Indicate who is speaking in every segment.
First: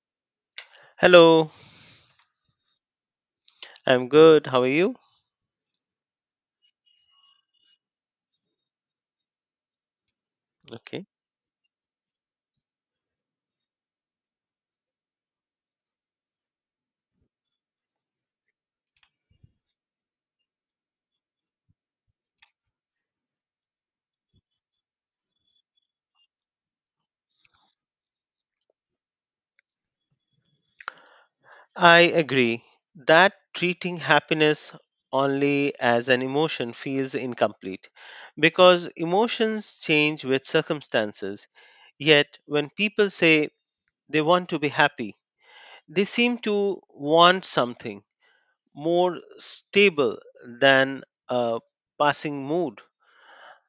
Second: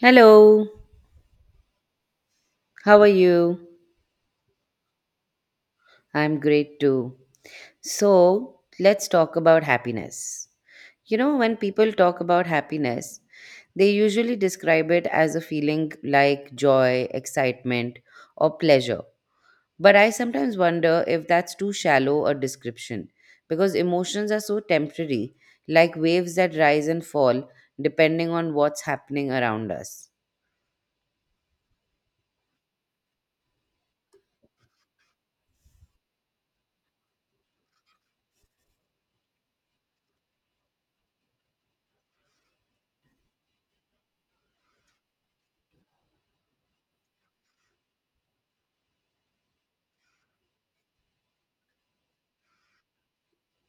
Speaker 1: Hello,
Speaker 2: Hello,
Speaker 1: how are you?
Speaker 2: I'm good. How are you?
Speaker 1: I'm great too. So, let's talk about happiness.
Speaker 2: Okay.
Speaker 1: You know, when people talk about happiness, they usually describe it as a feeling like joy, excitement, or pleasure. But I sometimes wonder if that's too shallow a description because emotions are so temporary, like waves that rise and fall depending on what's happening around us.
Speaker 2: I agree that treating happiness only as an emotion feels incomplete because emotions change with circumstances. Yet, when people say they want to be happy, they seem to want something more stable than a passing mood,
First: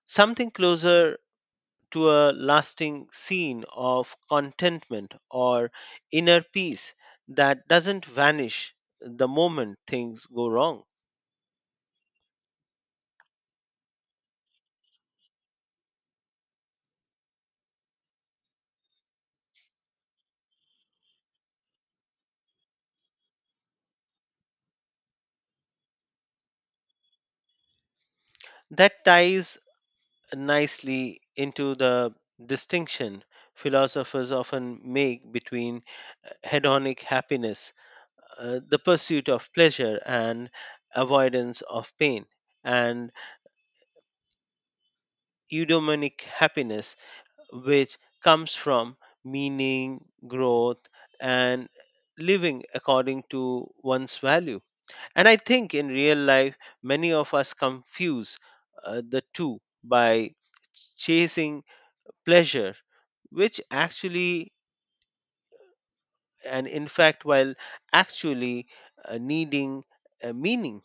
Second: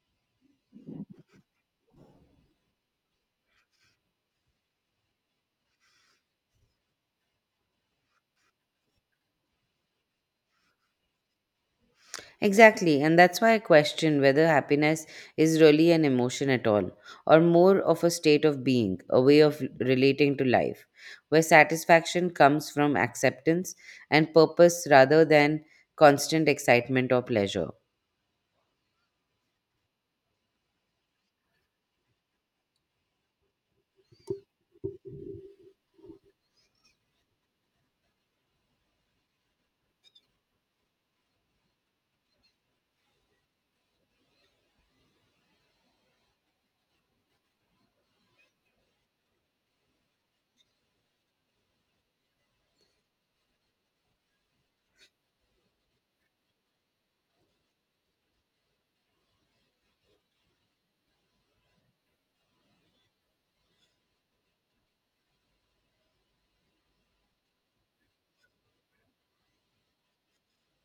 Speaker 2: something closer to a lasting scene of contentment or inner peace that doesn't vanish the moment things go wrong.
Speaker 1: Exactly, and that's why I question whether happiness is really an emotion at all, or more of a state of being, a way of relating to life, where satisfaction comes from acceptance and purpose rather than constant excitement or pleasure.
Speaker 2: That ties nicely into the distinction philosophers often make between hedonic happiness, the pursuit of pleasure and avoidance of pain, and eudaimonic happiness, which comes from meaning, growth, and living according to one's value. And I think in real life, many of us confuse the two by chasing pleasure, which actually, and in fact, while actually needing a meaning.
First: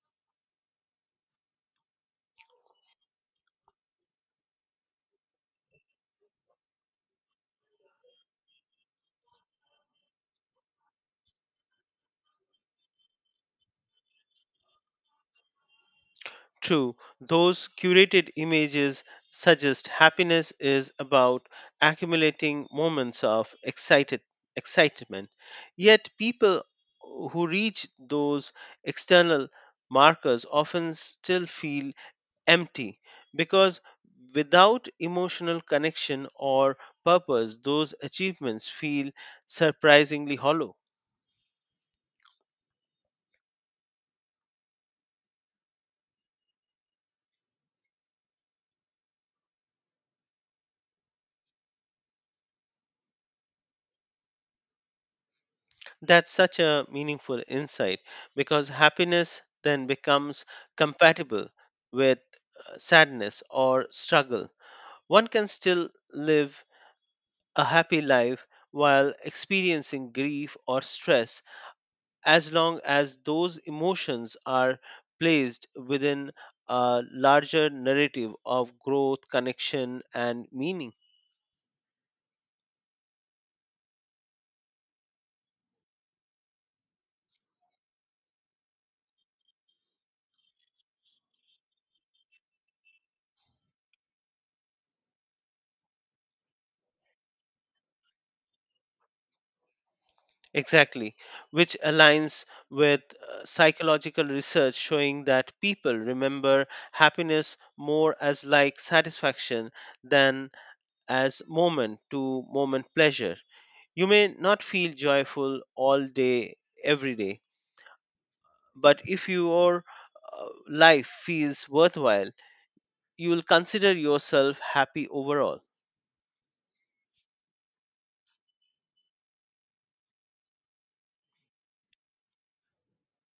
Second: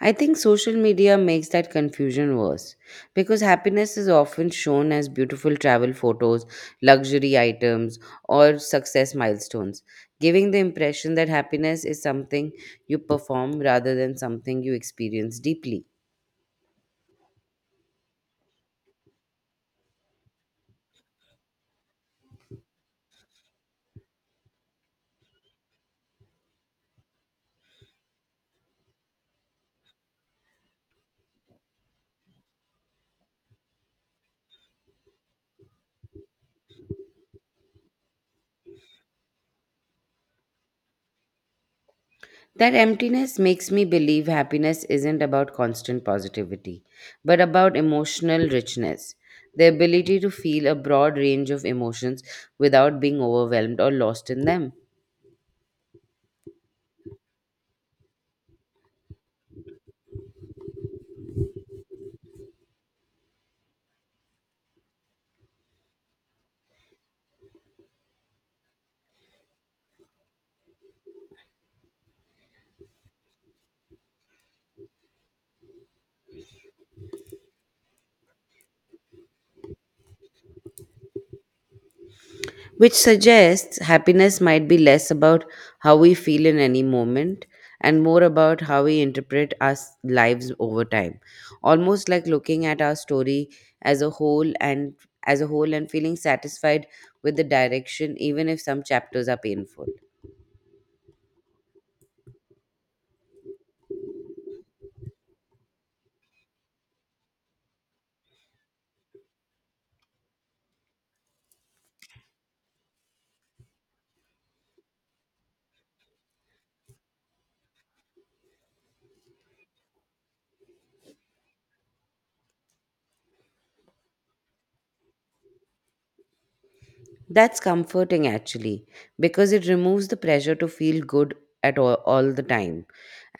Speaker 1: I think social media makes that confusion worse because happiness is often shown as beautiful travel photos, luxury items, or success milestones, giving the impression that happiness is something you perform rather than something you experience deeply.
Speaker 2: True, those curated images suggest happiness is about accumulating moments of excited excitement. Yet people who reach those external markers often still feel empty because without emotional connection or purpose those achievements feel surprisingly hollow.
Speaker 1: That emptiness makes me believe happiness isn't about constant positivity, but about emotional richness, the ability to feel a broad range of emotions without being overwhelmed or lost in them.
Speaker 2: That's such a meaningful insight because happiness then becomes compatible with sadness or struggle. One can still live a happy life while experiencing grief or stress as long as those emotions are placed within a larger narrative of growth, connection, and meaning.
Speaker 1: Which suggests happiness might be less about how we feel in any moment and more about how we interpret our lives over time, almost like looking at our story as a whole and as a whole and feeling satisfied with the direction, even if some chapters are painful.
Speaker 2: Exactly, which aligns with psychological research showing that people remember happiness more as like satisfaction than as moment to moment pleasure. You may not feel joyful all day, every day, but if your life feels worthwhile, you will consider yourself happy overall.
Speaker 1: That's comforting actually, because it removes the pressure to feel good all the time,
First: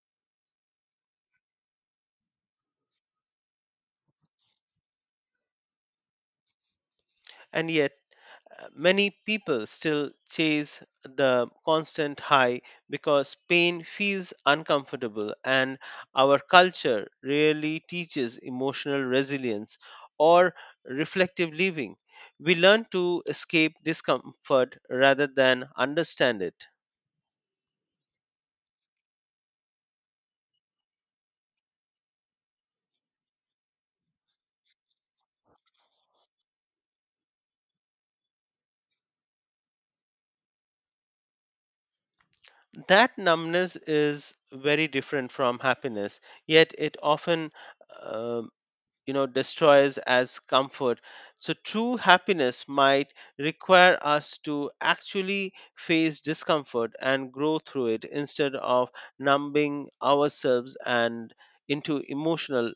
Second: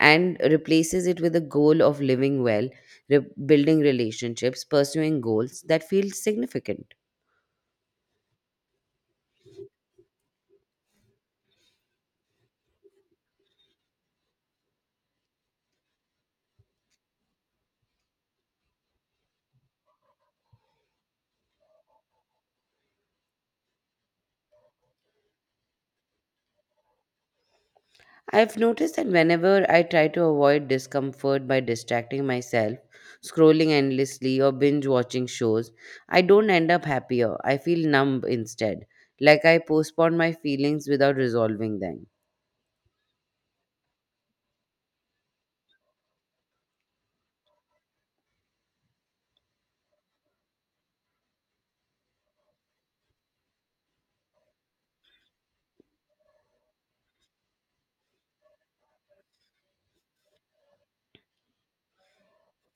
Speaker 1: and replaces it with a goal of living well, building relationships, pursuing goals that feel significant.
Speaker 2: And yet, many people still chase the constant high because pain feels uncomfortable, and our culture rarely teaches emotional resilience or reflective living. We learn to escape discomfort rather than understand it.
Speaker 1: I've noticed that whenever I try to avoid discomfort by distracting myself, scrolling endlessly, or binge watching shows, I don't end up happier. I feel numb instead, like I postpone my feelings without resolving them.
Speaker 2: That numbness is very different from happiness, yet it often uh, destroys as comfort so true happiness might require us to actually face discomfort and grow through it instead of numbing ourselves and into emotional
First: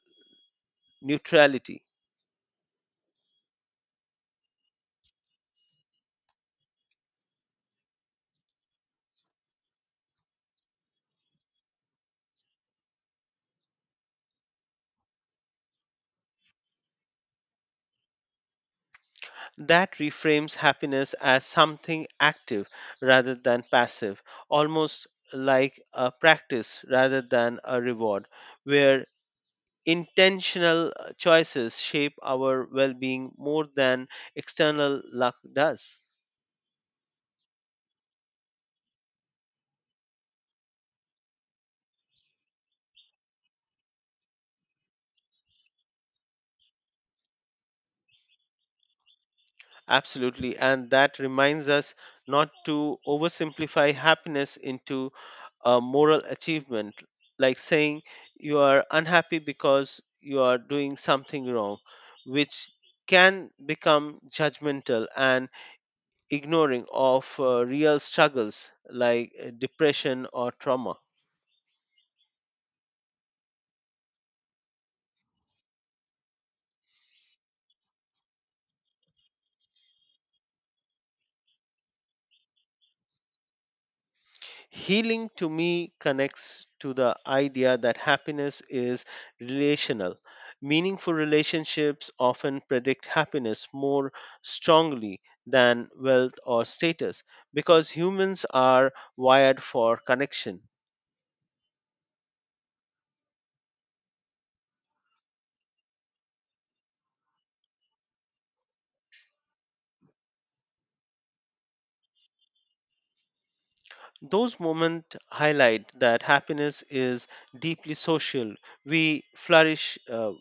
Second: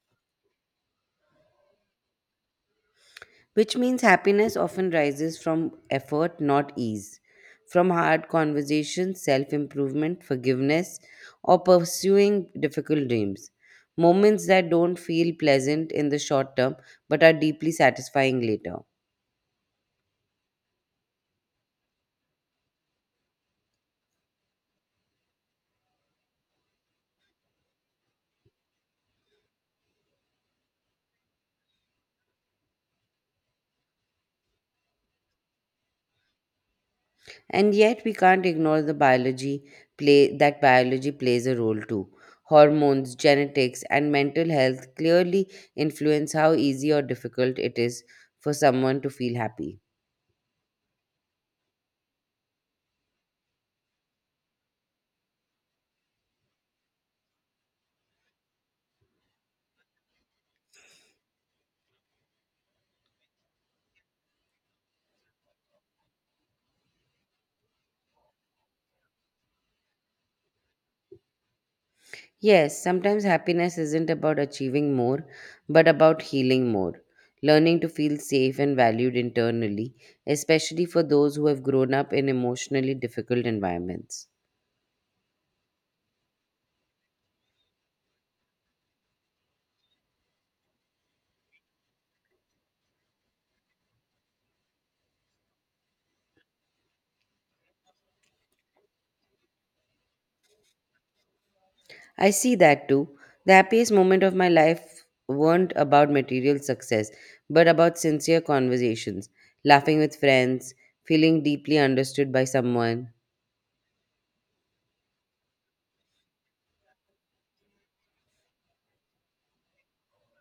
Speaker 2: neutrality.
Speaker 1: Which means happiness often rises from effort, not ease, from hard conversations, self improvement, forgiveness, or pursuing difficult dreams. Moments that don't feel pleasant in the short term but are deeply satisfying later.
Speaker 2: That reframes happiness as something active rather than passive, almost like a practice rather than a reward where intentional choices shape our well being more than external luck does.
Speaker 1: And yet, we can't ignore the biology play that biology plays a role too. Hormones, genetics, and mental health clearly influence how easy or difficult it is for someone to feel happy.
Speaker 2: Absolutely. And that reminds us not to oversimplify happiness into a moral achievement, like saying you are unhappy because you are doing something wrong, which can become judgmental and ignoring of real struggles like depression or trauma.
Speaker 1: Yes, sometimes happiness isn't about achieving more, but about healing more. Learning to feel safe and valued internally, especially for those who have grown up in emotionally difficult environments.
Speaker 2: Healing to me connects to the idea that happiness is relational. Meaningful relationships often predict happiness more strongly than wealth or status because humans are wired for connection.
Speaker 1: I see that too. The happiest moment of my life weren't about material success, but about sincere conversations, laughing with friends, feeling deeply understood by someone.
Speaker 2: Those moments highlight that happiness is deeply social. We flourish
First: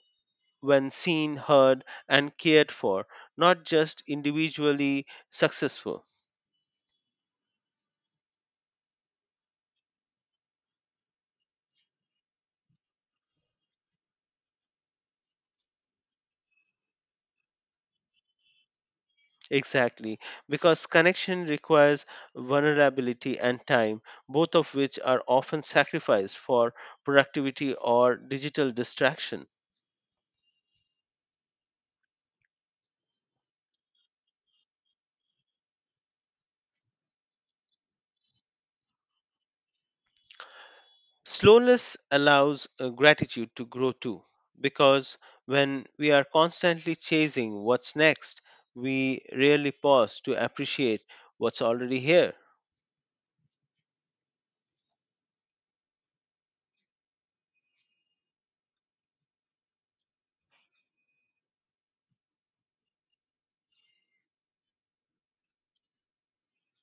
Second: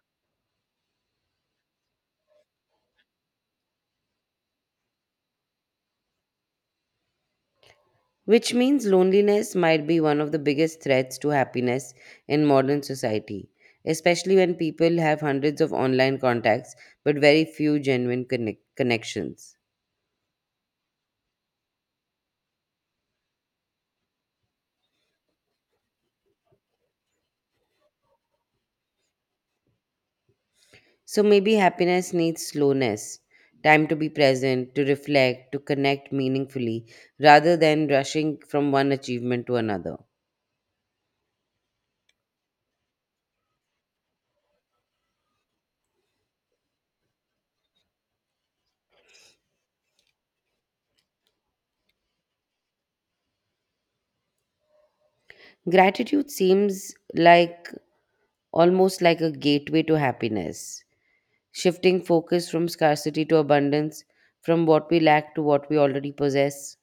Speaker 2: when seen, heard, and cared for, not just individually successful.
Speaker 1: Which means loneliness might be one of the biggest threats to happiness in modern society, especially when people have hundreds of online contacts but very few genuine connections.
Speaker 2: Exactly, because connection requires vulnerability and time, both of which are often sacrificed for productivity or digital distraction.
Speaker 1: So maybe happiness needs slowness, time to be present, to reflect, to connect meaningfully, rather than rushing from one achievement to another.
Speaker 2: Slowness allows gratitude to grow too, because when we are constantly chasing what's next, we rarely pause to appreciate what's already here.
Speaker 1: Gratitude seems like almost like a gateway to happiness, shifting focus from scarcity to abundance, from what we lack to what we already possess.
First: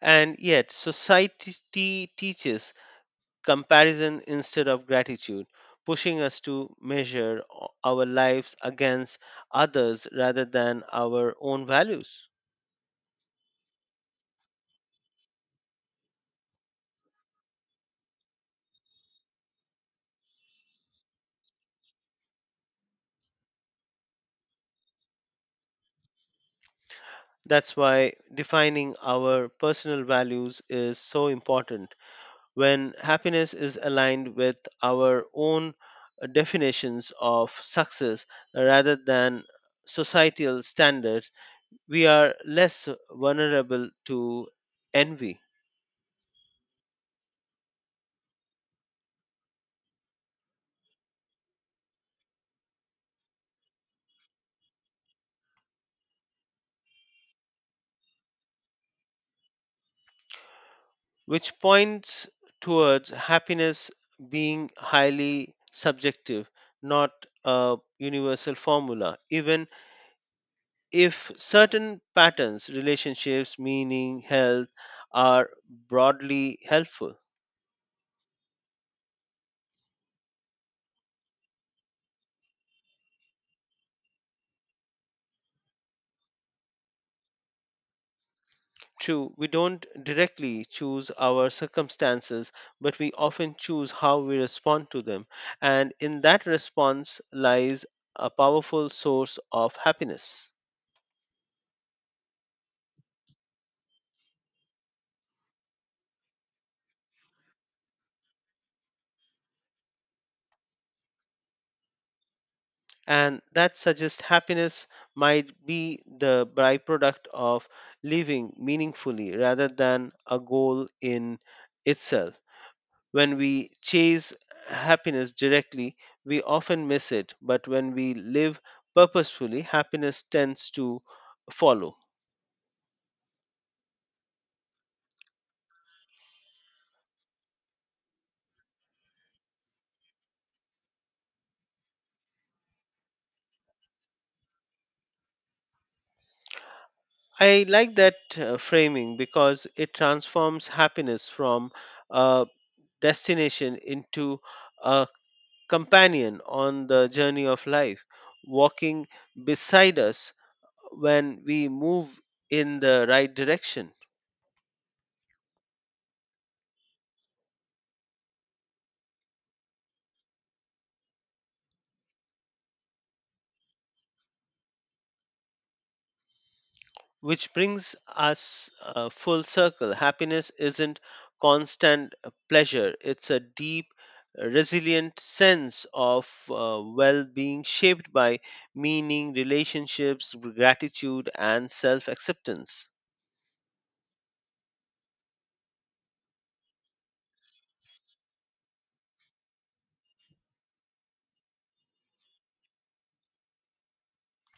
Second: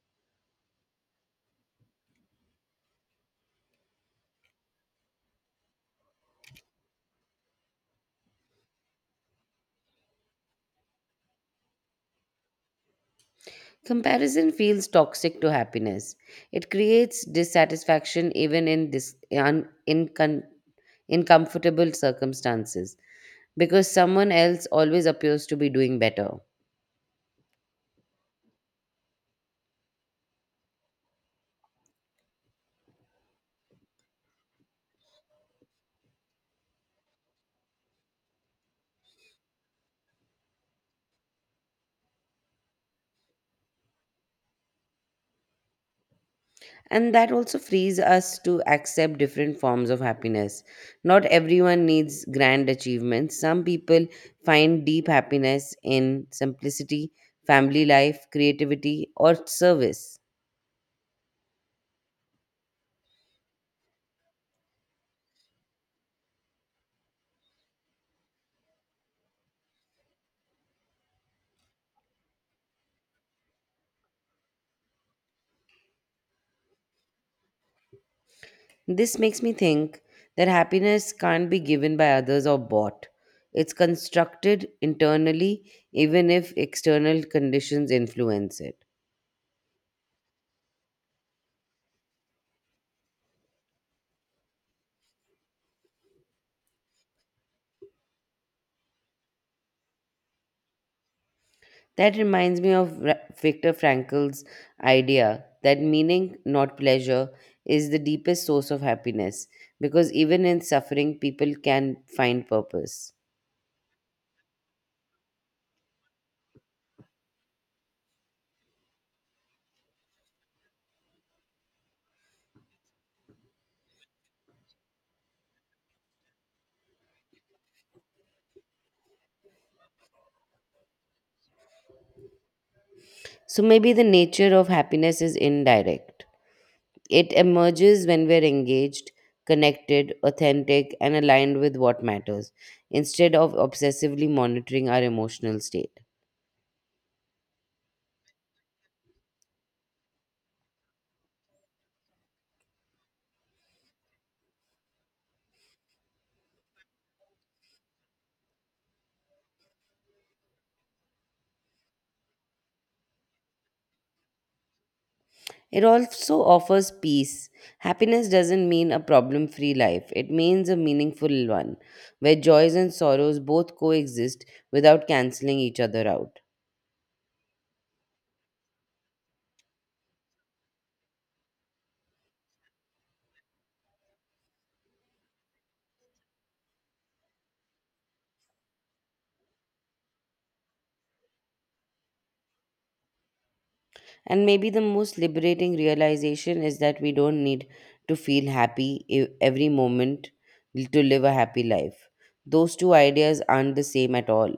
Speaker 2: And yet, society teaches comparison instead of gratitude, pushing us to measure our lives against others rather than our own values.
Speaker 1: Comparison feels toxic to happiness. It creates dissatisfaction even in, dis- un- in, con- in comfortable circumstances because someone else always appears to be doing better.
Speaker 2: That's why defining our personal values is so important. When happiness is aligned with our own definitions of success rather than societal standards, we are less vulnerable to envy.
Speaker 1: And that also frees us to accept different forms of happiness. Not everyone needs grand achievements. Some people find deep happiness in simplicity, family life, creativity, or service.
Speaker 2: Which points towards happiness being highly subjective, not a universal formula, even if certain patterns, relationships, meaning, health are broadly helpful.
Speaker 1: This makes me think that happiness can't be given by others or bought. It's constructed internally, even if external conditions influence it.
Speaker 2: True, we don't directly choose our circumstances, but we often choose how we respond to them. And in that response lies a powerful source of happiness.
Speaker 1: That reminds me of Viktor Frankl's idea that meaning, not pleasure, is the deepest source of happiness, because even in suffering, people can find purpose.
Speaker 2: And that suggests happiness might be the byproduct of living meaningfully rather than a goal in itself. When we chase happiness directly, we often miss it, but when we live purposefully, happiness tends to follow.
Speaker 1: So maybe the nature of happiness is indirect. It emerges when we're engaged, connected, authentic, and aligned with what matters, instead of obsessively monitoring our emotional state.
Speaker 2: I like that framing because it transforms happiness from a destination into a companion on the journey of life, walking beside us when we move in the right direction.
Speaker 1: It also offers peace. Happiness doesn't mean a problem free life, it means a meaningful one, where joys and sorrows both coexist without canceling each other out.
Speaker 2: Which brings us full circle. Happiness isn't constant pleasure, it's a deep, resilient sense of well being shaped by meaning, relationships, gratitude, and self acceptance.
Speaker 1: And maybe the most liberating realization is that we don't need to feel happy every moment to live a happy life. Those two ideas aren't the same at all.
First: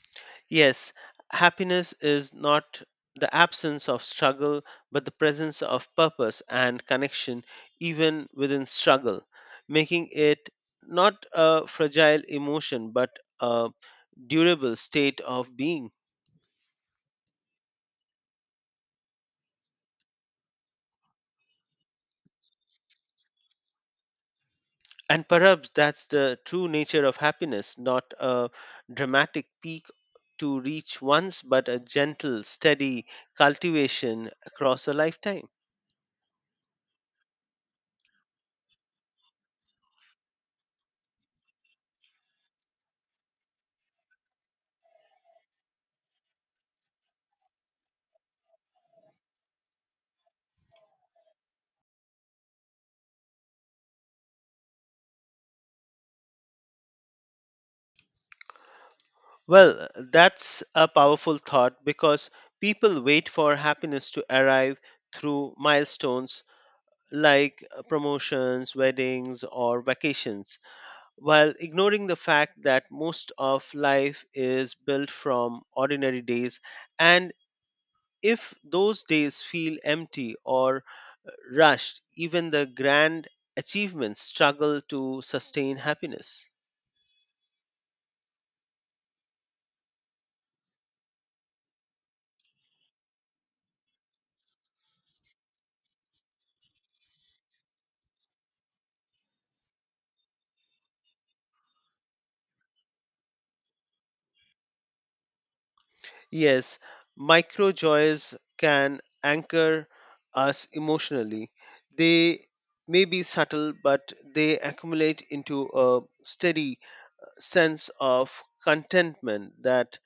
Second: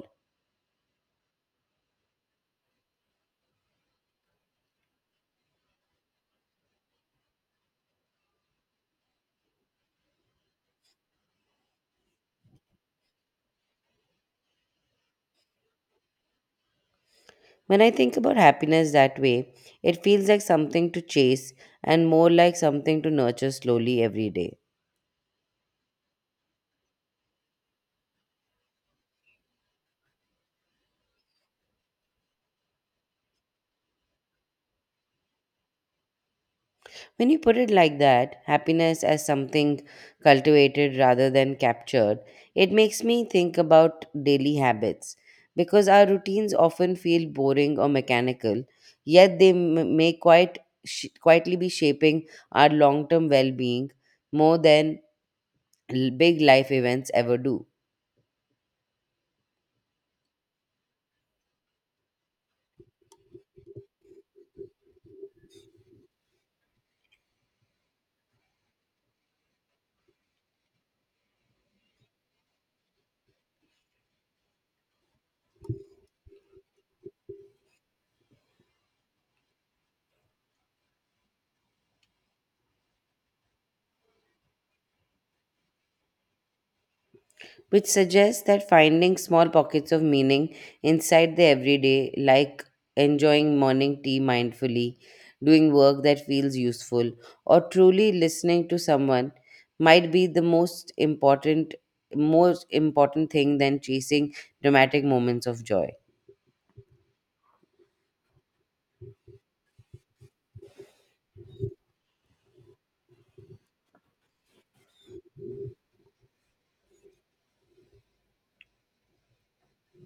Speaker 2: Yes, happiness is not the absence of struggle, but the presence of purpose and connection, even within struggle, making it not a fragile emotion, but a durable state of being.
Speaker 1: When I think about happiness that way, it feels like something to chase and more like something to nurture slowly every day.
Speaker 2: And perhaps that's the true nature of happiness, not a dramatic peak to reach once, but a gentle, steady cultivation across a lifetime.
Speaker 1: When you put it like that, happiness as something cultivated rather than captured, it makes me think about daily habits, because our routines often feel boring or mechanical, yet they may quite quietly be shaping our long-term well-being more than big life events ever do.
Speaker 2: Well, that's a powerful thought because people wait for happiness to arrive through milestones like promotions, weddings, or vacations, while ignoring the fact that most of life is built from ordinary days. And if those days feel empty or uh, rushed, even the grand achievements struggle to sustain happiness.
Speaker 1: Which suggests that finding small pockets of meaning inside the everyday, like enjoying morning tea mindfully, doing work that feels useful, or truly listening to someone, might be the most important thing than chasing dramatic moments of joy.
Speaker 2: Yes, micro joys can anchor us emotionally. They may be subtle, but they accumulate into a steady sense of contentment that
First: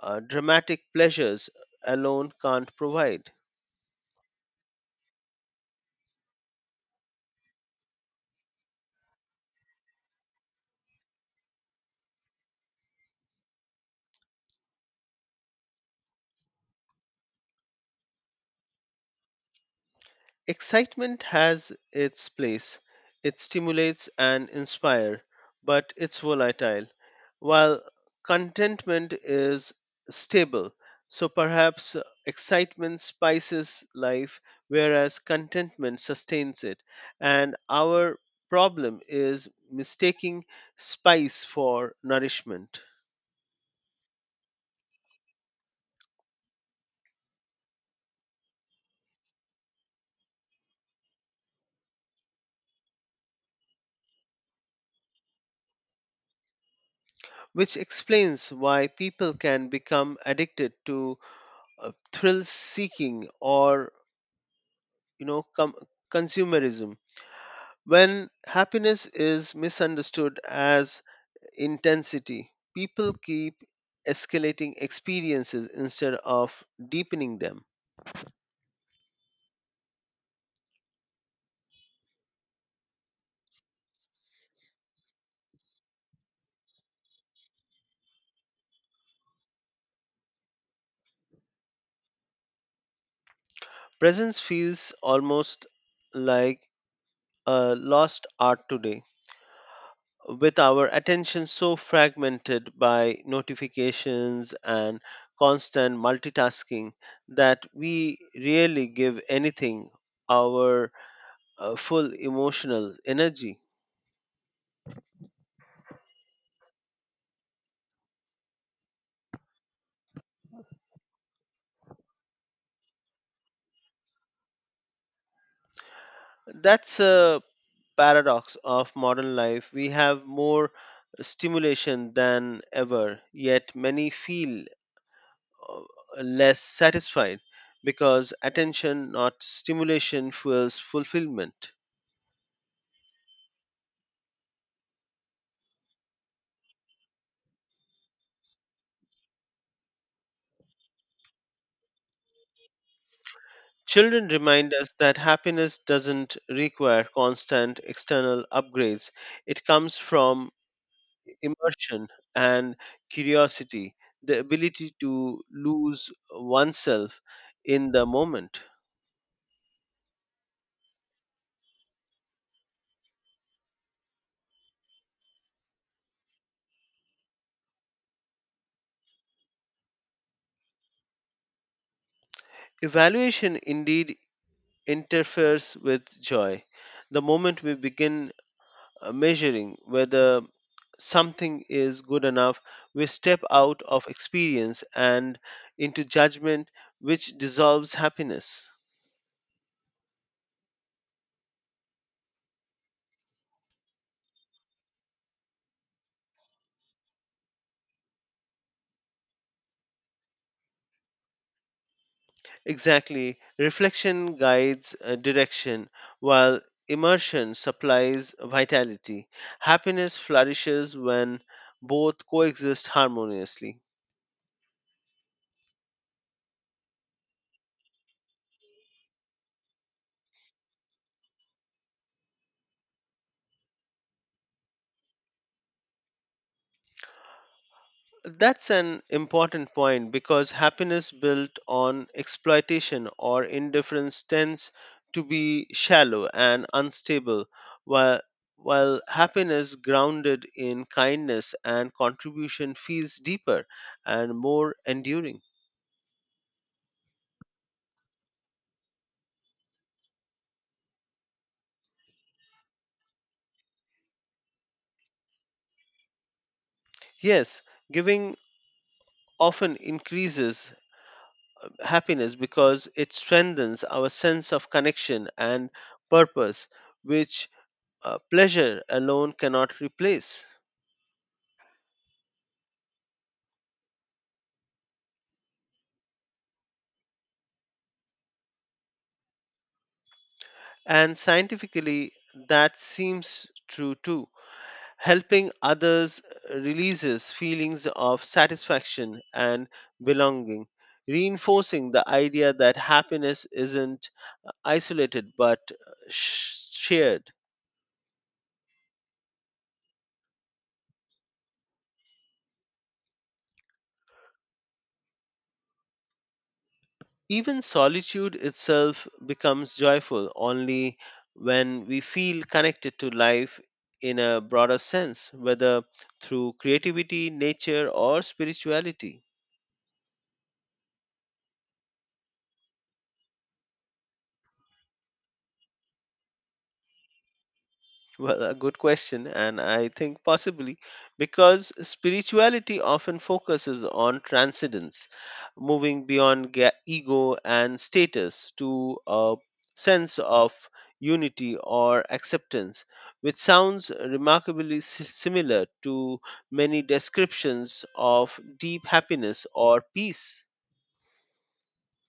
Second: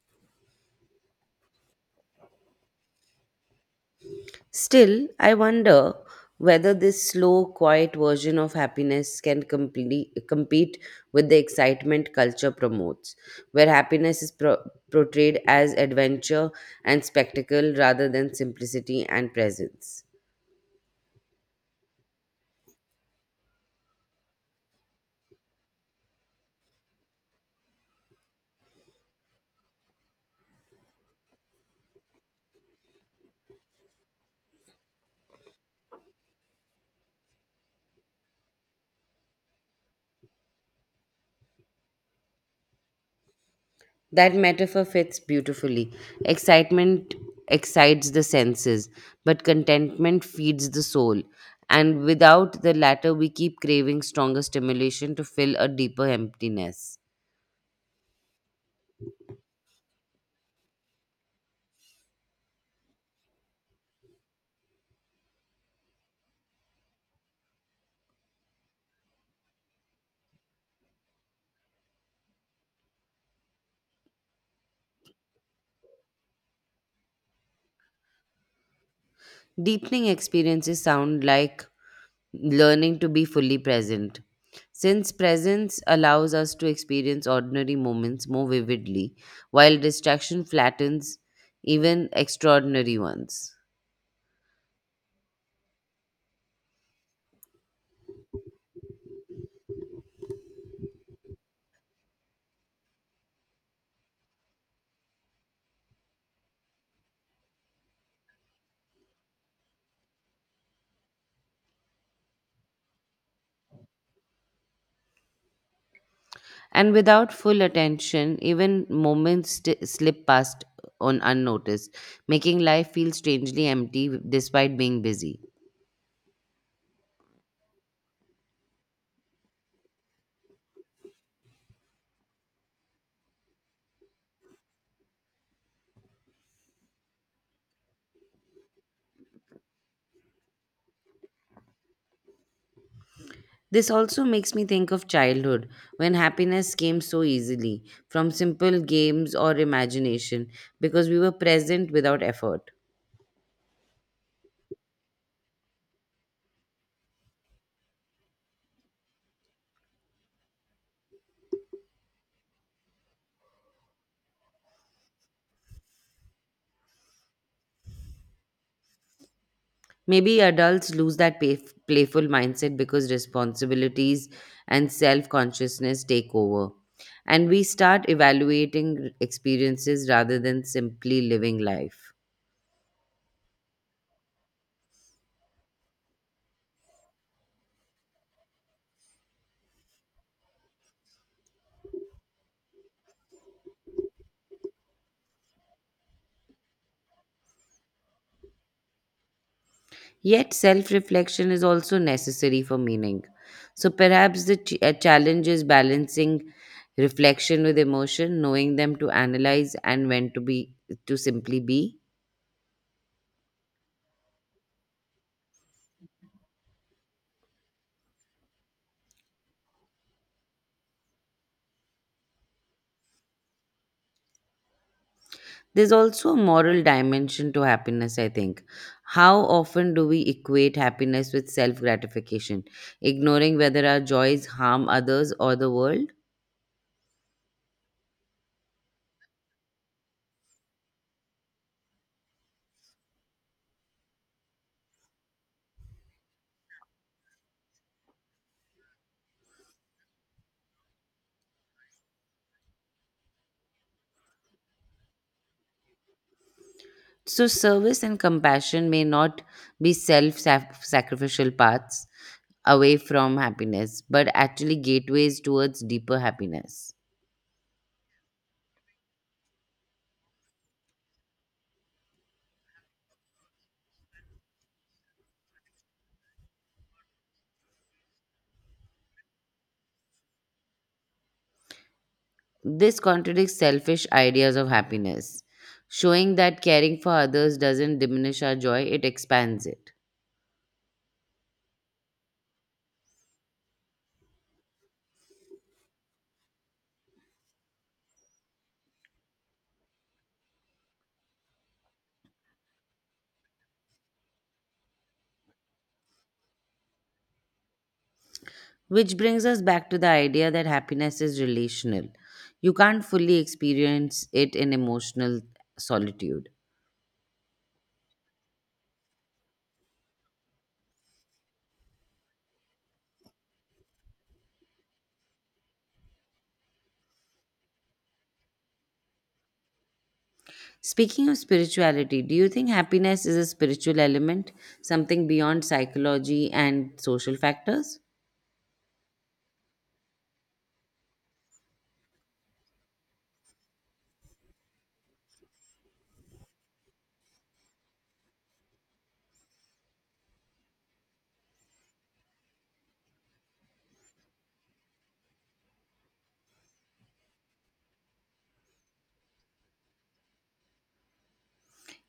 Speaker 2: dramatic pleasures alone can't provide.
Speaker 1: Still, I wonder whether this slow, quiet version of happiness can compete with the excitement culture promotes, where happiness is portrayed as adventure and spectacle rather than simplicity and presence.
Speaker 2: Excitement has its place. It stimulates and inspires, but it's volatile, while contentment is stable. So perhaps excitement spices life, whereas contentment sustains it. And our problem is mistaking spice for nourishment,
Speaker 1: That metaphor fits beautifully. Excitement excites the senses, but contentment feeds the soul. And without the latter, we keep craving stronger stimulation to fill a deeper emptiness.
Speaker 2: which explains why people can become addicted to thrill seeking or you know com- consumerism. When happiness is misunderstood as intensity, people keep escalating experiences instead of deepening them.
Speaker 1: Deepening experiences sound like learning to be fully present. Since presence allows us to experience ordinary moments more vividly, while distraction flattens even extraordinary ones.
Speaker 2: Presence feels almost like a lost art today, with our attention so fragmented by notifications and constant multitasking that we rarely give anything our full emotional energy.
Speaker 1: And without full attention, even moments slip past on unnoticed, making life feel strangely empty despite being busy.
Speaker 2: That's a paradox of modern life. We have more stimulation than ever, yet many feel less satisfied because attention, not stimulation, fuels fulfillment.
Speaker 1: This also makes me think of childhood, when happiness came so easily from simple games or imagination because we were present without effort.
Speaker 2: Children remind us that happiness doesn't require constant external upgrades. It comes from immersion and curiosity, the ability to lose oneself in the moment.
Speaker 1: Maybe adults lose that playful mindset because responsibilities and self consciousness take over, and we start evaluating experiences rather than simply living life.
Speaker 2: Evaluation indeed interferes with joy. The moment we begin measuring whether something is good enough, we step out of experience and into judgment, which dissolves happiness.
Speaker 1: Yet, self reflection is also necessary for meaning. So, perhaps the challenge is balancing reflection with emotion, knowing them to analyze and when to be to simply be.
Speaker 2: Exactly. Reflection guides direction, while immersion supplies vitality. Happiness flourishes when both coexist harmoniously.
Speaker 1: There's also a moral dimension to happiness, I think. How often do we equate happiness with self gratification, ignoring whether our joys harm others or the world?
Speaker 2: That's an important point because happiness built on exploitation or indifference tends to be shallow and unstable, while, while happiness grounded in kindness and contribution feels deeper and more enduring.
Speaker 1: So, service and compassion may not be self sacrificial paths away from happiness, but actually gateways towards deeper happiness.
Speaker 2: Yes, giving often increases happiness because it strengthens our sense of connection and purpose, which pleasure alone cannot replace.
Speaker 1: This contradicts selfish ideas of happiness, showing that caring for others doesn't diminish our joy, it expands it.
Speaker 2: And scientifically, that seems true too. Helping others releases feelings of satisfaction and belonging, reinforcing the idea that happiness isn't isolated but shared.
Speaker 1: Which brings us back to the idea that happiness is relational. You can't fully experience it in emotional solitude.
Speaker 2: Even solitude itself becomes joyful only when we feel connected to life in a broader sense, whether through creativity, nature, or spirituality.
Speaker 1: Speaking of spirituality, do you think happiness is a spiritual element, something beyond psychology and social factors?
Speaker 2: Well, a good question, and I think possibly because spirituality often focuses on transcendence, moving beyond ego and status to a sense of unity or acceptance, which sounds remarkably similar to many descriptions of deep happiness or peace.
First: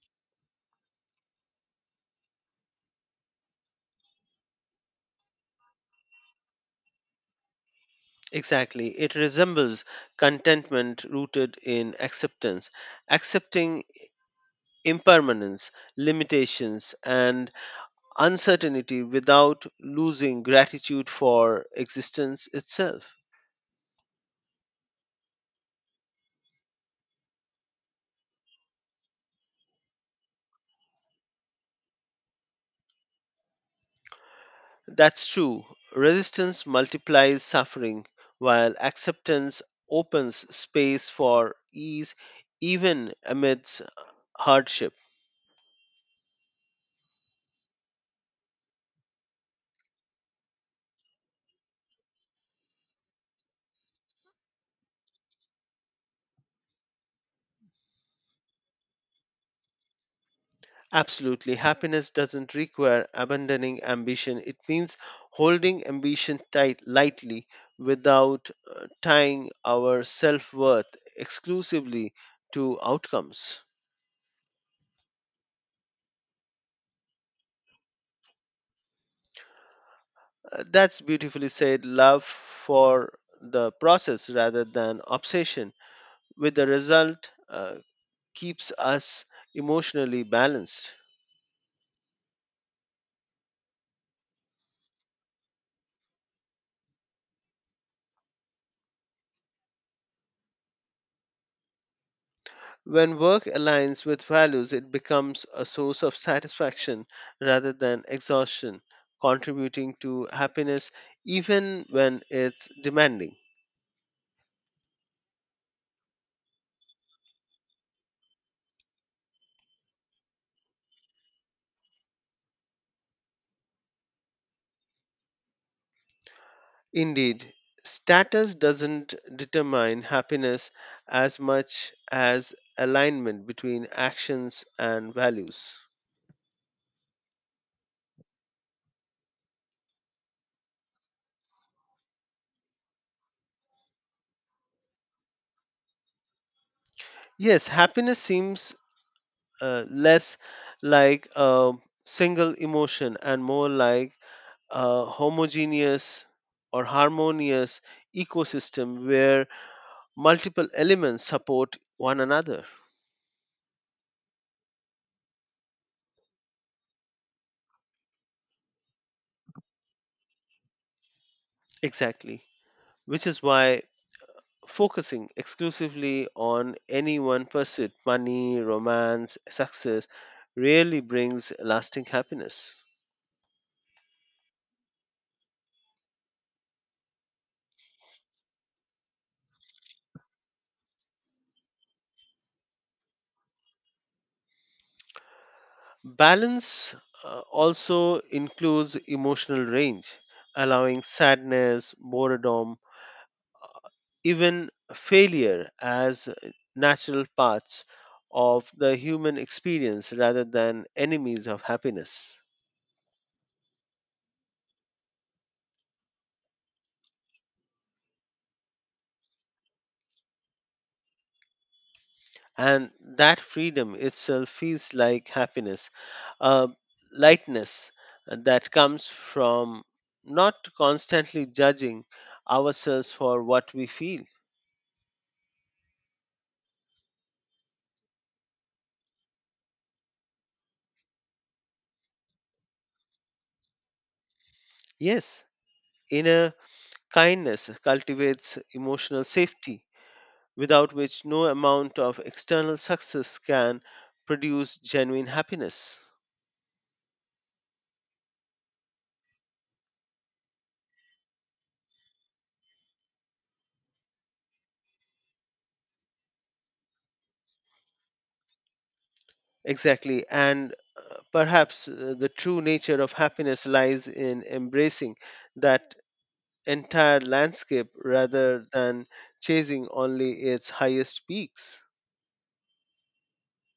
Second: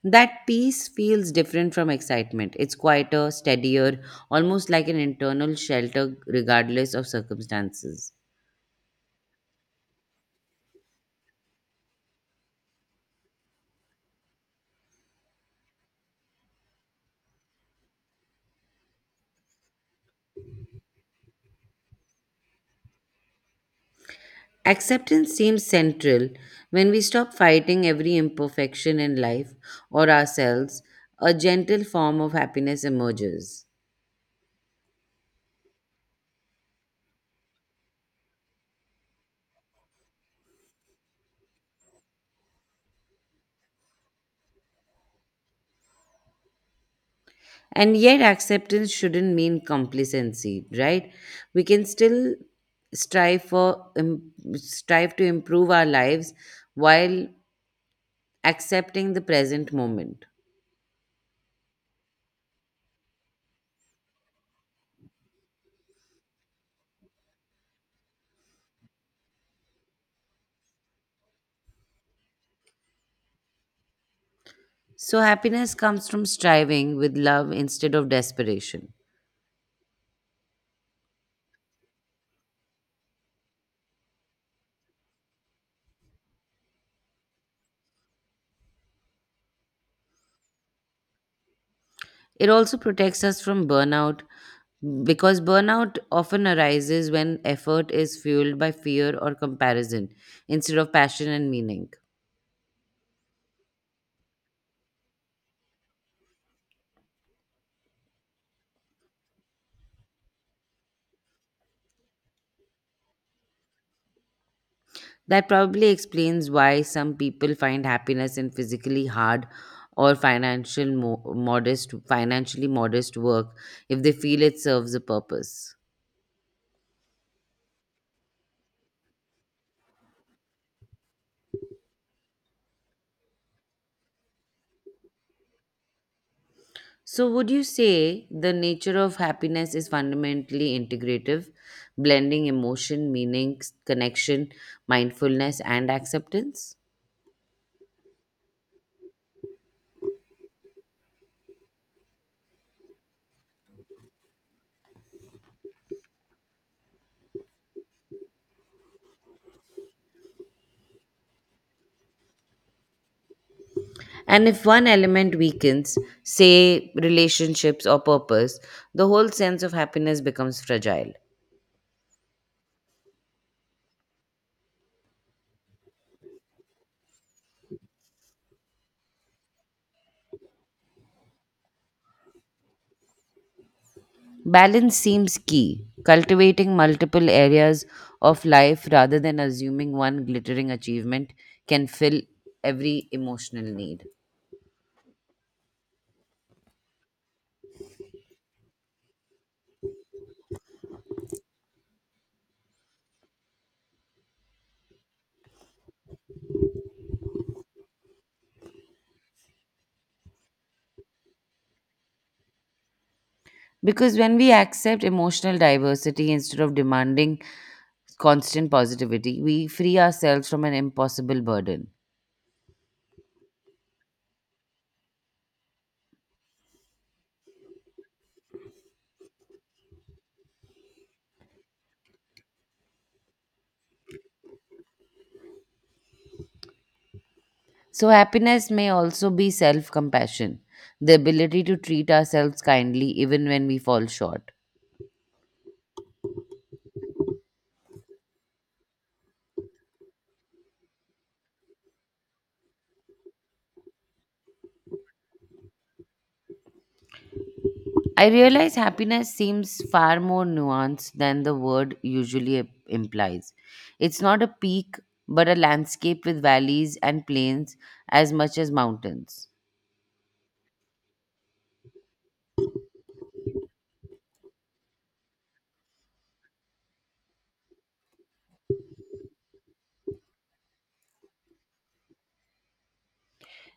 Speaker 1: That peace feels different from excitement. It's quieter, steadier, almost like an internal shelter, regardless of circumstances.
Speaker 2: Exactly. It resembles contentment rooted in acceptance, accepting impermanence, limitations, and uncertainty without losing gratitude for existence itself.
Speaker 1: Acceptance seems central. When we stop fighting every imperfection in life or ourselves, a gentle form of happiness emerges.
Speaker 2: That's true. Resistance multiplies suffering, while acceptance opens space for ease even amidst hardship.
Speaker 1: And yet, acceptance shouldn't mean complacency, right? We can still strive to improve our lives while accepting the present moment.
Speaker 2: Absolutely. Happiness doesn't require abandoning ambition. It means holding ambition tight lightly without tying our self-worth exclusively to outcomes.
Speaker 1: So, happiness comes from striving with love instead of desperation.
Speaker 2: That's beautifully said. Love for the process rather than obsession with the result keeps us emotionally balanced.
Speaker 1: It also protects us from burnout because burnout often arises when effort is fueled by fear or comparison instead of passion and meaning.
Speaker 2: When work aligns with values, it becomes a source of satisfaction rather than exhaustion, contributing to happiness even when it's demanding.
Speaker 1: That probably explains why some people find happiness in physically hard or financially modest work if they feel it serves a purpose.
Speaker 2: Indeed, status doesn't determine happiness as much as alignment between actions and values.
Speaker 1: So would you say the nature of happiness is fundamentally integrative, blending emotion, meaning, connection, mindfulness and acceptance?
Speaker 2: Yes, happiness seems less like a single emotion and more like a homogeneous or harmonious ecosystem where multiple elements support one another.
Speaker 1: And if one element weakens, say relationships or purpose, the whole sense of happiness becomes fragile.
Speaker 2: Exactly. Which is why focusing exclusively on any one pursuit, money, romance, success, rarely brings lasting happiness.
Speaker 1: Balance seems key, cultivating multiple areas of life rather than assuming one glittering achievement can fill every emotional need.
Speaker 2: Balance also includes emotional range, allowing sadness, boredom, even failure as natural parts of the human experience rather than enemies of happiness.
Speaker 1: Because when we accept emotional diversity instead of demanding constant positivity, we free ourselves from an impossible burden.
Speaker 2: And that freedom itself feels like happiness, a lightness that comes from not constantly judging ourselves for what we feel.
Speaker 1: So, happiness may also be self compassion, the ability to treat ourselves kindly even when we fall short.
Speaker 2: Yes, inner kindness cultivates emotional safety without which no amount of external success can produce genuine happiness.
Speaker 1: I realize happiness seems far more nuanced than the word usually implies. It's not a peak, but a landscape with valleys and plains as much as mountains,
Speaker 2: Exactly, and perhaps the true nature of happiness lies in embracing that entire landscape rather than chasing only its highest peaks.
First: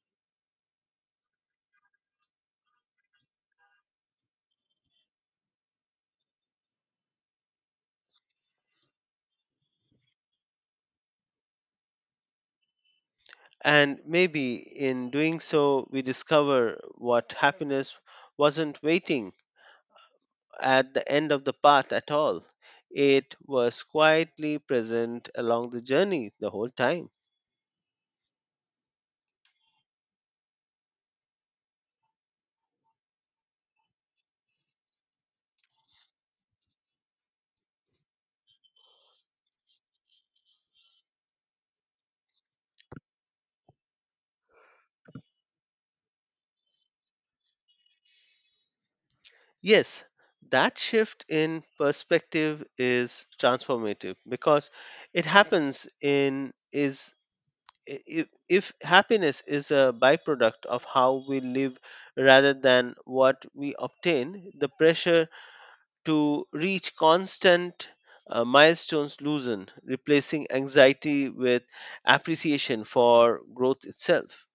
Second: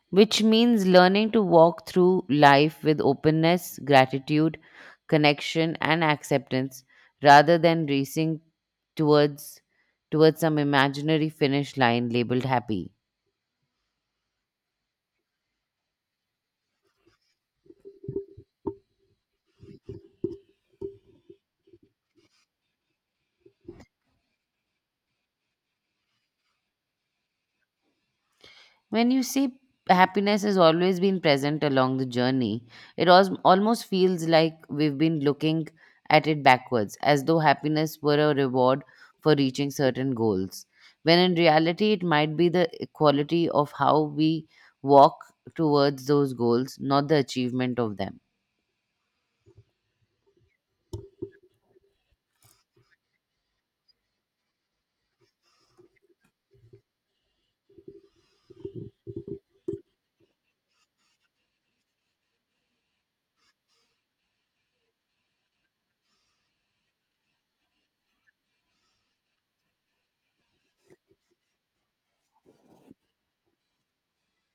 Speaker 1: which means learning to walk through life with openness, gratitude, connection, and acceptance rather than racing towards towards some imaginary finish line labeled happy.
Speaker 2: And maybe in doing so, we discover what happiness wasn't waiting at the end of the path at all. It was quietly present along the journey the whole time.
Speaker 1: When you say happiness has always been present along the journey, it almost feels like we've been looking at it backwards, as though happiness were a reward for reaching certain goals. When in reality, it might be the quality of how we walk towards those goals, not the achievement of them.
Speaker 2: Yes, that shift in perspective is transformative because it happens in is I- if happiness is a byproduct of how we live rather than what we obtain, the pressure to reach constant milestones loosen, replacing anxiety with appreciation for growth itself.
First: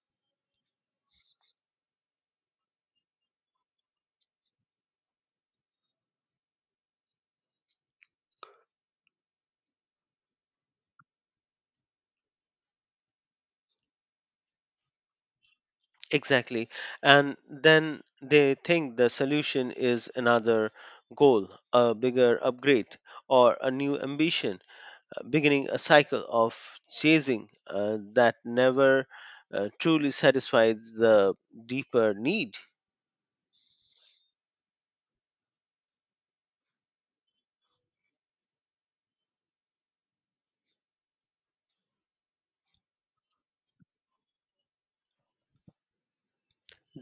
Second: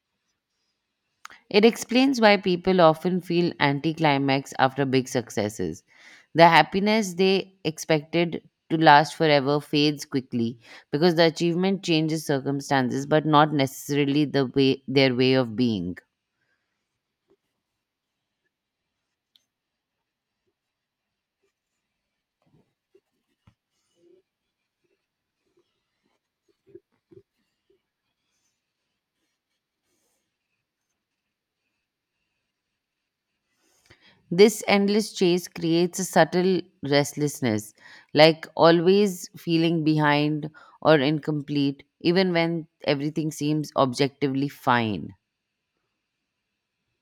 Speaker 1: It explains why people often feel anticlimax after big successes. The happiness they expected to last forever fades quickly because the achievement changes circumstances but not necessarily the way their way of being.
Speaker 2: Exactly. And then they think the solution is another goal, a bigger upgrade, or a new ambition, beginning a cycle of chasing that never truly satisfies the deeper need.
Speaker 1: This endless chase creates a subtle restlessness, like always feeling behind or incomplete even when everything seems objectively fine.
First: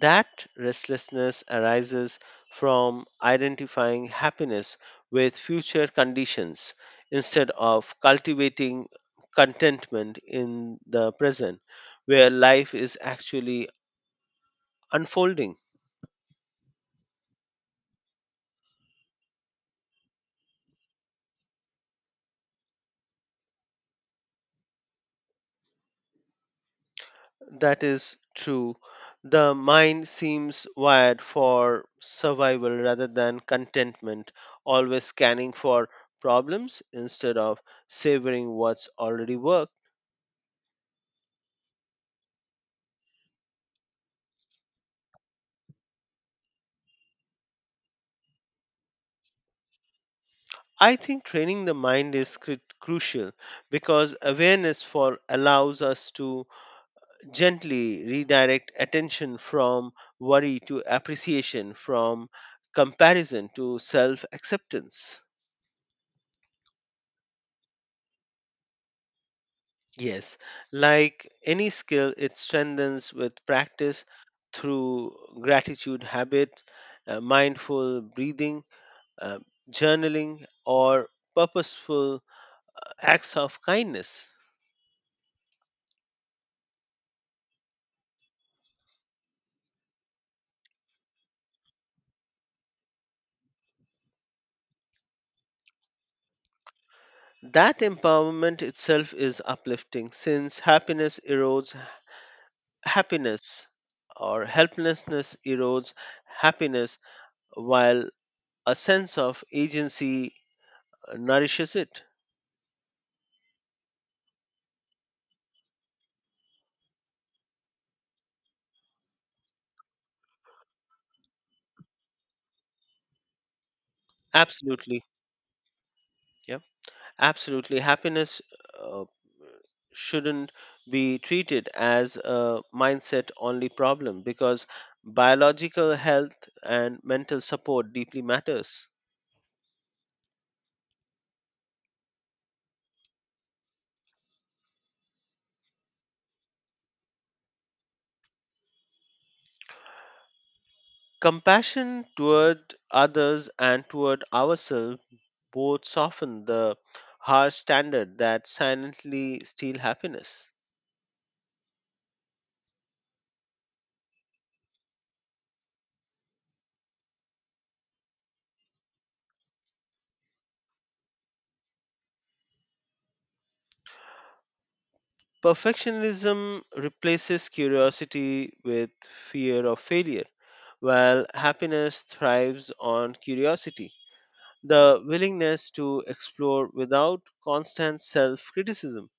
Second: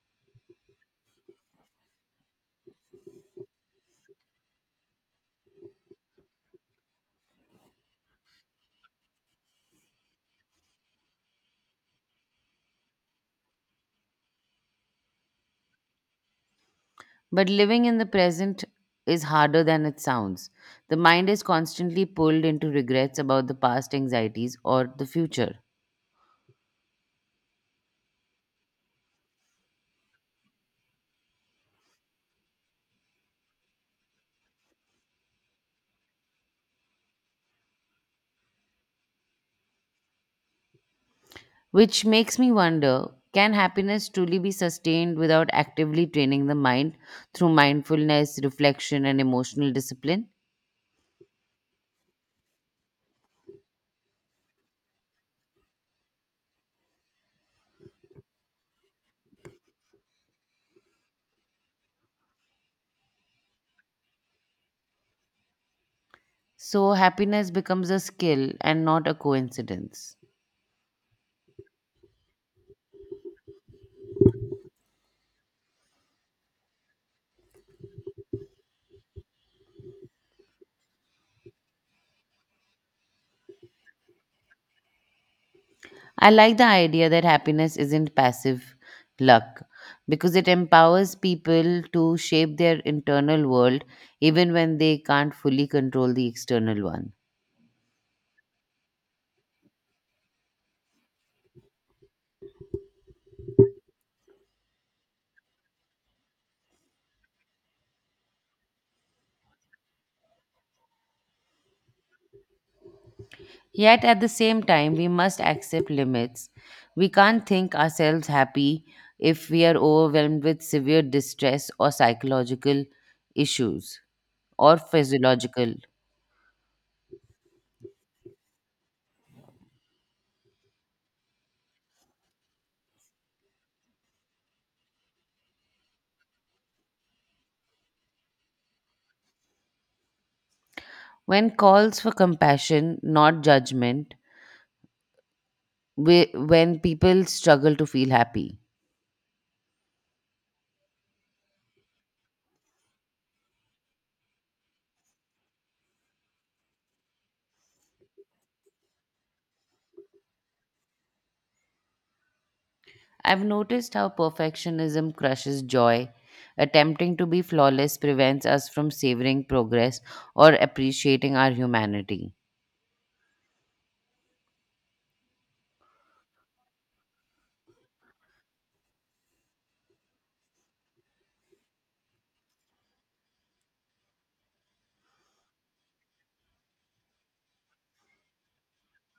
Speaker 2: That restlessness arises from identifying happiness with future conditions instead of cultivating contentment in the present, where life is actually unfolding.
Speaker 1: But living in the present is harder than it sounds. The mind is constantly pulled into regrets about the past anxieties or the future,
Speaker 2: That is true. The mind seems wired for survival rather than contentment, always scanning for problems instead of savoring what's already worked.
Speaker 1: which makes me wonder, can happiness truly be sustained without actively training the mind through mindfulness, reflection, and emotional discipline?
Speaker 2: I think training the mind is crucial because awareness for allows us to gently redirect attention from worry to appreciation, from comparison to self acceptance.
Speaker 1: So, happiness becomes a skill and not a coincidence.
Speaker 2: Yes, like any skill, it strengthens with practice through gratitude habit, mindful breathing, uh, journaling, or purposeful acts of kindness.
Speaker 1: I like the idea that happiness isn't passive luck because it empowers people to shape their internal world even when they can't fully control the external one.
Speaker 2: That empowerment itself is uplifting since happiness erodes happiness or helplessness erodes happiness while a sense of agency nourishes it.
Speaker 1: Yet at the same time, we must accept limits. We can't think ourselves happy if we are overwhelmed with severe distress or psychological issues or
Speaker 2: Absolutely.
Speaker 1: physiological.
Speaker 2: Yeah. Absolutely. Happiness uh, shouldn't be treated as a mindset only problem because biological health and mental support deeply matters.
Speaker 1: When calls for compassion, not judgment, when people struggle to feel happy.
Speaker 2: Compassion toward others and toward ourselves both soften the harsh standard that silently steal happiness.
Speaker 1: I've noticed how perfectionism crushes joy. Attempting to be flawless prevents us from savoring progress or appreciating our humanity.
Speaker 2: Perfectionism replaces curiosity with fear of failure, while happiness thrives on curiosity, the willingness to explore without constant self criticism.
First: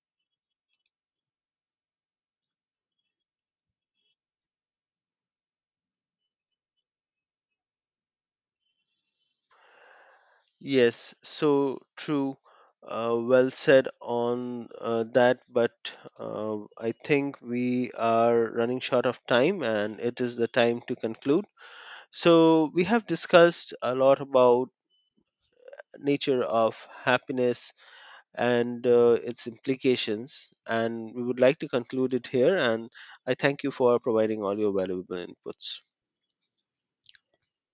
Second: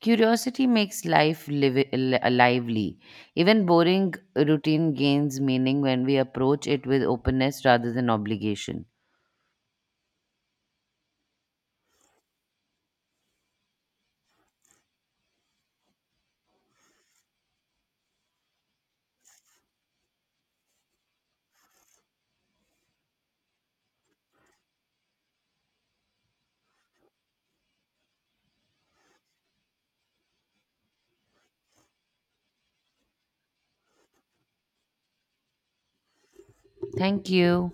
Speaker 1: Curiosity makes life lively. Even boring routine gains meaning when we approach it with openness rather than obligation.
Speaker 2: Yes, so true. Well said on that, but I think we are running short of time and it is the time to conclude. So, we have discussed a lot about nature of happiness and its implications and we would like to conclude it here and I thank you for providing all your valuable inputs.
Speaker 1: Thank you.